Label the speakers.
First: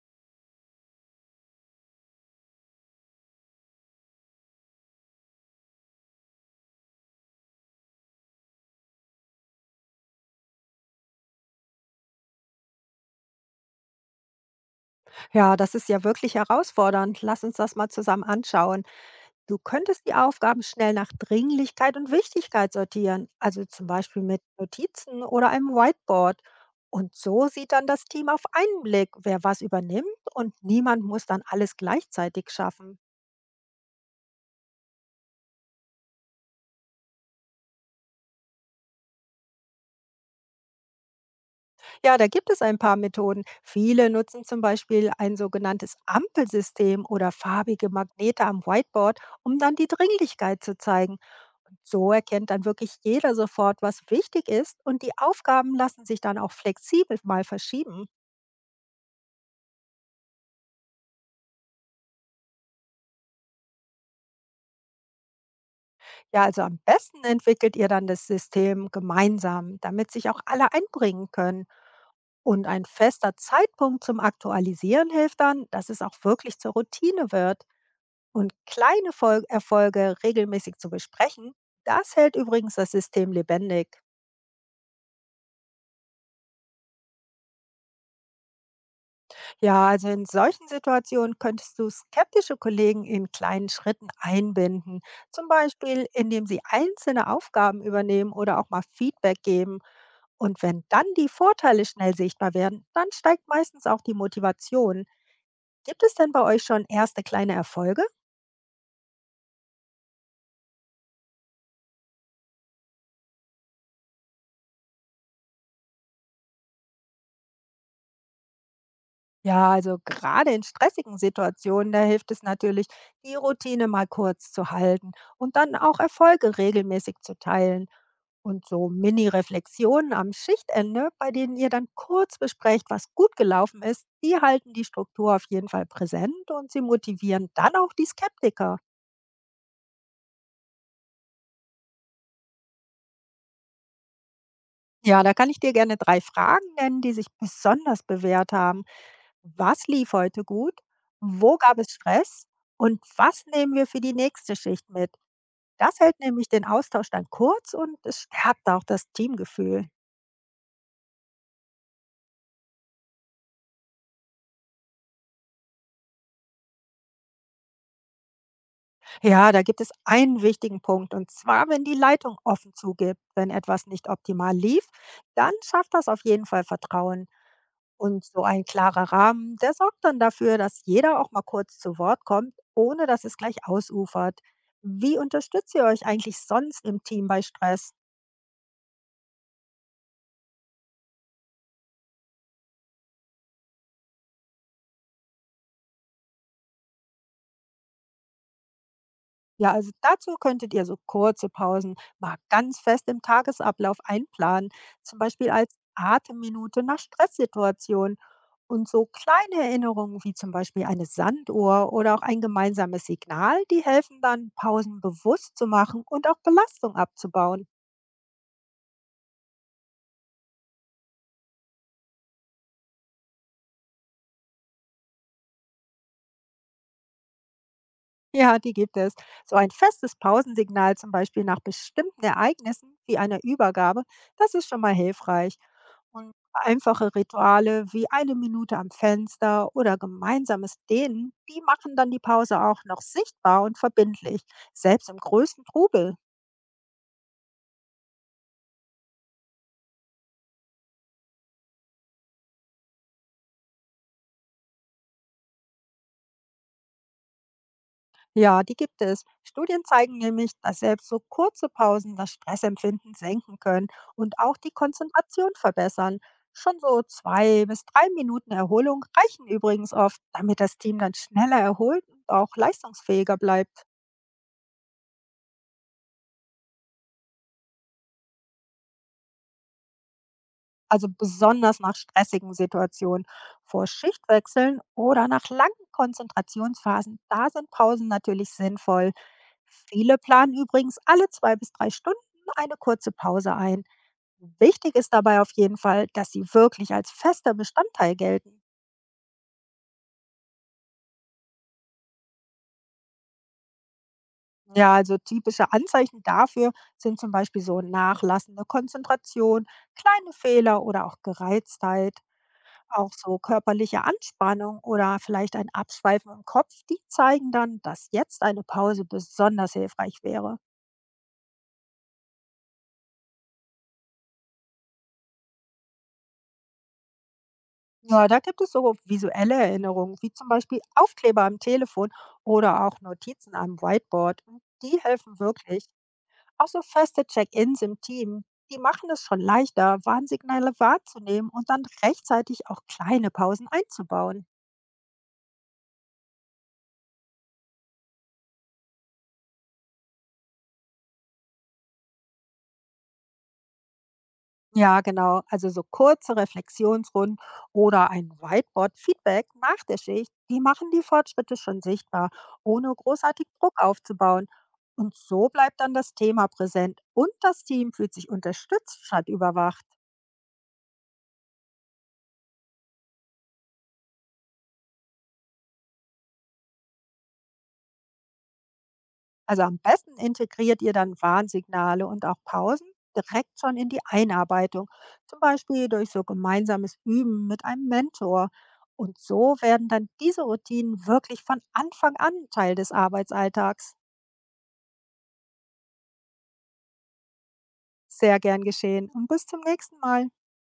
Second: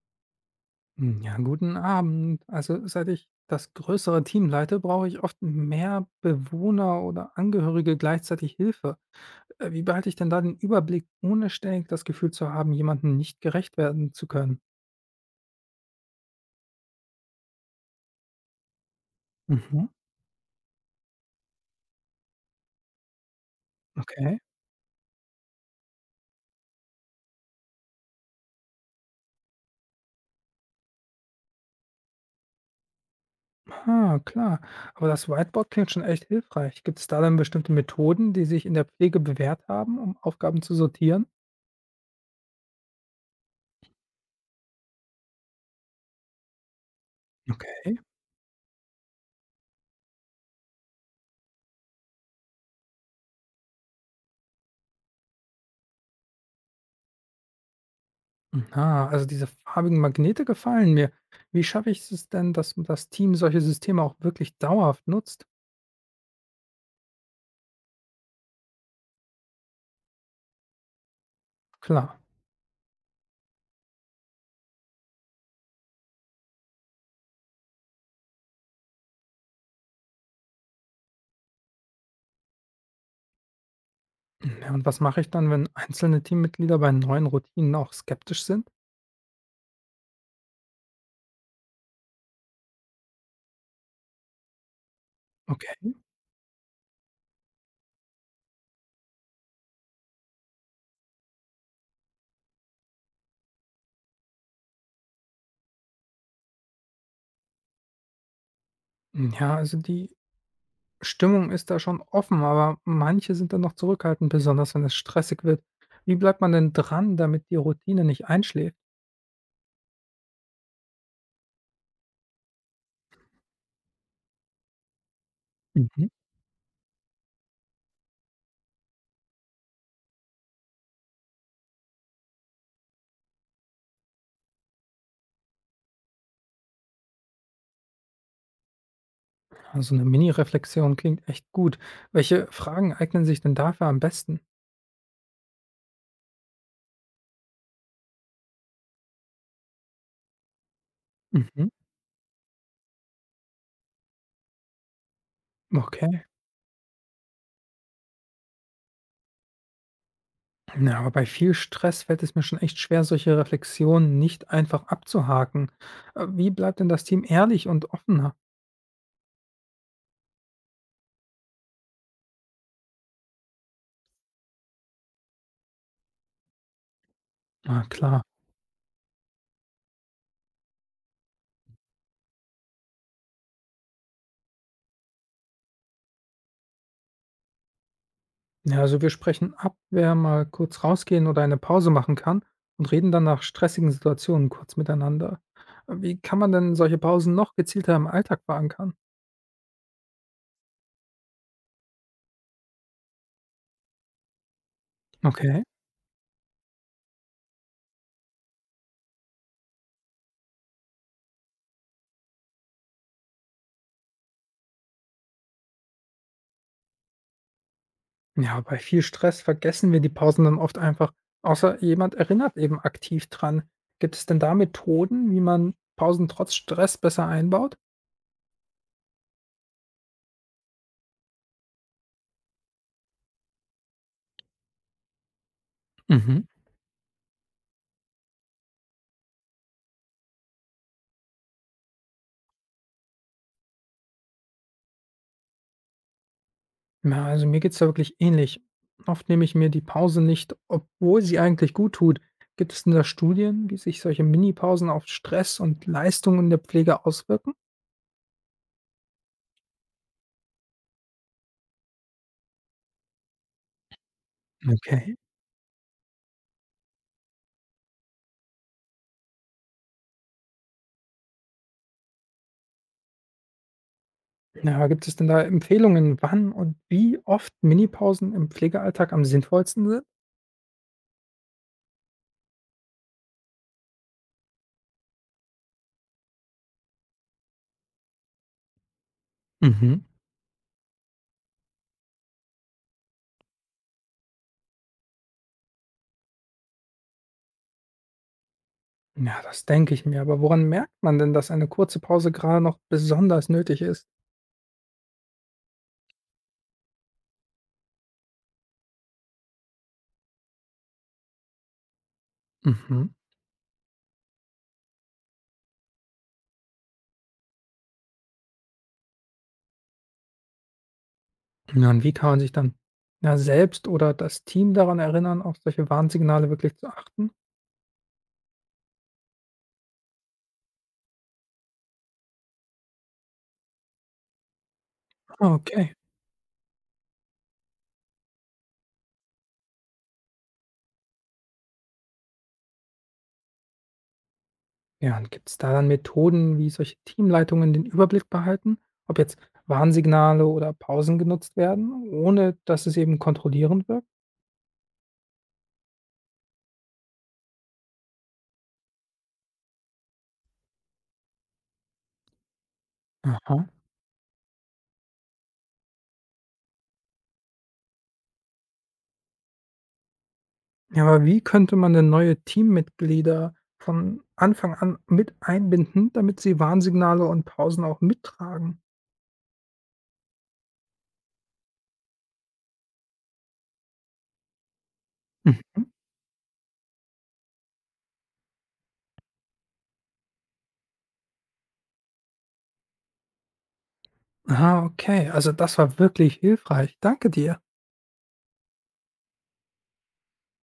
Speaker 1: Ja, guten Abend. Also seit ich das größere Team leite, brauche ich oft mehr Bewohner oder Angehörige gleichzeitig Hilfe. Wie behalte ich denn da den Überblick, ohne ständig das Gefühl zu haben, jemandem nicht gerecht werden zu können?
Speaker 2: Ja, das ist ja wirklich herausfordernd. Lass uns das mal zusammen anschauen. Du
Speaker 1: Mhm,
Speaker 2: könntest die Aufgaben schnell nach Dringlichkeit und Wichtigkeit sortieren, also zum Beispiel
Speaker 1: okay.
Speaker 2: mit Notizen oder einem Whiteboard. Und so sieht dann das Team auf einen Blick, wer was übernimmt und niemand muss dann alles gleichzeitig schaffen.
Speaker 1: Ah, klar. Aber das Whiteboard klingt schon echt hilfreich. Gibt es da dann bestimmte Methoden, die sich in der Pflege bewährt haben, um Aufgaben zu sortieren?
Speaker 2: Ja, da gibt es ein paar Methoden. Viele nutzen zum Beispiel ein sogenanntes Ampelsystem oder farbige Magnete am Whiteboard, um dann die Dringlichkeit zu zeigen. Und so erkennt dann wirklich jeder sofort, was wichtig ist und die Aufgaben lassen sich dann auch flexibel mal verschieben.
Speaker 1: Aha, also diese farbigen Magnete gefallen mir. Wie schaffe ich es denn, dass das Team solche Systeme auch wirklich dauerhaft nutzt?
Speaker 2: Ja, also am besten entwickelt ihr dann das System gemeinsam, damit sich auch alle einbringen können.
Speaker 1: Klar.
Speaker 2: Und ein fester Zeitpunkt zum Aktualisieren hilft dann, dass es auch wirklich zur Routine wird. Und kleine Erfolge regelmäßig zu besprechen, das hält übrigens das System lebendig.
Speaker 1: Ja, und was mache ich dann, wenn einzelne Teammitglieder bei neuen Routinen auch skeptisch sind?
Speaker 2: Ja, also in solchen Situationen könntest du skeptische Kollegen in kleinen Schritten einbinden, zum
Speaker 1: Okay.
Speaker 2: Beispiel indem sie einzelne Aufgaben übernehmen oder auch mal Feedback geben. Und wenn dann die Vorteile schnell sichtbar werden, dann steigt meistens auch die Motivation. Gibt es denn bei euch schon erste kleine Erfolge?
Speaker 1: Ja, also die Stimmung ist da schon offen, aber manche sind dann noch zurückhaltend, besonders wenn es stressig wird. Wie bleibt man denn dran, damit die Routine nicht einschläft?
Speaker 2: Ja, also gerade in stressigen Situationen, da hilft es natürlich, die Routine mal kurz zu halten und dann auch
Speaker 1: Mhm.
Speaker 2: Erfolge regelmäßig zu teilen. Und so Mini-Reflexionen am Schichtende, bei denen ihr dann kurz besprecht, was gut gelaufen ist, die halten die Struktur auf jeden Fall präsent und sie motivieren dann auch die Skeptiker.
Speaker 1: Also eine Mini-Reflexion klingt echt gut. Welche Fragen eignen sich denn dafür am besten?
Speaker 2: Ja, da kann ich dir gerne 3 Fragen nennen, die sich besonders bewährt haben. Was lief heute gut? Wo
Speaker 1: Mhm.
Speaker 2: gab es Stress? Und was nehmen wir für die nächste Schicht mit? Das hält
Speaker 1: Okay.
Speaker 2: nämlich den Austausch dann kurz und es stärkt auch das Teamgefühl.
Speaker 1: Ja, aber bei viel Stress fällt es mir schon echt schwer, solche Reflexionen nicht einfach abzuhaken. Wie bleibt denn das Team ehrlich und offener?
Speaker 2: Ja, da gibt es einen wichtigen Punkt und zwar, wenn die Leitung offen zugibt, wenn etwas nicht optimal lief, dann schafft das auf jeden Fall Vertrauen.
Speaker 1: Na klar.
Speaker 2: Und so ein klarer Rahmen, der sorgt dann dafür, dass jeder auch mal kurz zu Wort kommt, ohne dass es gleich ausufert. Wie unterstützt ihr euch eigentlich sonst im Team bei Stress?
Speaker 1: Ja, also wir sprechen ab, wer mal kurz rausgehen oder eine Pause machen kann und reden dann nach stressigen Situationen kurz miteinander. Wie kann man denn solche Pausen noch gezielter im Alltag verankern?
Speaker 2: Ja, also dazu könntet ihr so kurze Pausen mal ganz fest im Tagesablauf einplanen, zum Beispiel
Speaker 1: Okay.
Speaker 2: als Atemminute nach Stresssituationen. Und so kleine Erinnerungen wie zum Beispiel eine Sanduhr oder auch ein gemeinsames Signal, die helfen dann, Pausen bewusst zu machen und auch Belastung abzubauen.
Speaker 1: Ja, bei viel Stress vergessen wir die Pausen dann oft einfach, außer jemand erinnert eben aktiv dran. Gibt es denn da Methoden, wie man Pausen trotz Stress besser einbaut?
Speaker 2: Ja, die gibt es. So ein festes Pausensignal zum Beispiel nach bestimmten Ereignissen wie einer Übergabe, das ist schon mal hilfreich. Und
Speaker 1: Mhm.
Speaker 2: einfache Rituale wie eine Minute am Fenster oder gemeinsames Dehnen, die machen dann die Pause auch noch sichtbar und verbindlich, selbst im größten Trubel.
Speaker 1: Na, also mir geht's da wirklich ähnlich. Oft nehme ich mir die Pause nicht, obwohl sie eigentlich gut tut. Gibt es denn da Studien, wie sich solche Minipausen auf Stress und Leistung in der Pflege auswirken?
Speaker 2: Ja, die gibt es. Studien zeigen nämlich, dass selbst so kurze Pausen das Stressempfinden senken können und auch die
Speaker 1: Okay.
Speaker 2: Konzentration verbessern. Schon so 2 bis 3 Minuten Erholung reichen übrigens oft, damit das Team dann schneller erholt und auch leistungsfähiger bleibt.
Speaker 1: Na, gibt es denn da Empfehlungen, wann und wie oft Minipausen im Pflegealltag am sinnvollsten sind?
Speaker 2: Also besonders nach stressigen Situationen, vor Schichtwechseln oder nach langen Konzentrationsphasen, da sind Pausen natürlich sinnvoll.
Speaker 1: Mhm.
Speaker 2: Viele planen übrigens alle 2 bis 3 Stunden eine kurze Pause ein. Wichtig ist dabei auf jeden Fall, dass sie wirklich als fester Bestandteil gelten.
Speaker 1: Ja, das denke ich mir. Aber woran merkt man denn, dass eine kurze Pause gerade noch besonders nötig ist?
Speaker 2: Ja, also typische Anzeichen dafür sind zum Beispiel so nachlassende Konzentration, kleine Fehler oder auch Gereiztheit.
Speaker 1: Mhm.
Speaker 2: Auch so körperliche Anspannung oder vielleicht ein Abschweifen im Kopf, die zeigen dann, dass jetzt eine Pause besonders hilfreich wäre.
Speaker 1: Ja, und wie kann man sich dann ja, selbst oder das Team daran erinnern, auf solche Warnsignale wirklich zu achten?
Speaker 2: Ja, da gibt es so visuelle Erinnerungen, wie zum Beispiel Aufkleber am Telefon oder auch Notizen am Whiteboard. Und die helfen
Speaker 1: Ah,
Speaker 2: wirklich.
Speaker 1: okay.
Speaker 2: Auch so feste Check-ins im Team, die machen es schon leichter, Warnsignale wahrzunehmen und dann rechtzeitig auch kleine Pausen einzubauen.
Speaker 1: Ja, und gibt es da dann Methoden, wie solche Teamleitungen den Überblick behalten, ob jetzt Warnsignale oder Pausen genutzt werden, ohne dass es eben kontrollierend wirkt?
Speaker 2: Ja, genau. Also so kurze Reflexionsrunden oder ein Whiteboard-Feedback nach der Schicht, die machen die Fortschritte schon sichtbar, ohne großartig
Speaker 1: Aha.
Speaker 2: Druck aufzubauen. Und so bleibt dann das Thema präsent und das Team fühlt sich unterstützt statt überwacht.
Speaker 1: Ja, aber wie könnte man denn neue Teammitglieder von Anfang an mit einbinden, damit sie Warnsignale und Pausen auch mittragen?
Speaker 2: Also am besten integriert ihr dann Warnsignale und auch Pausen direkt schon in die Einarbeitung, zum
Speaker 1: Mhm.
Speaker 2: Beispiel durch so gemeinsames Üben mit einem Mentor. Und so werden dann diese Routinen wirklich von Anfang an Teil des Arbeitsalltags.
Speaker 1: Ah, okay. Also das war wirklich hilfreich. Danke dir.
Speaker 2: Sehr gern geschehen und bis zum nächsten Mal.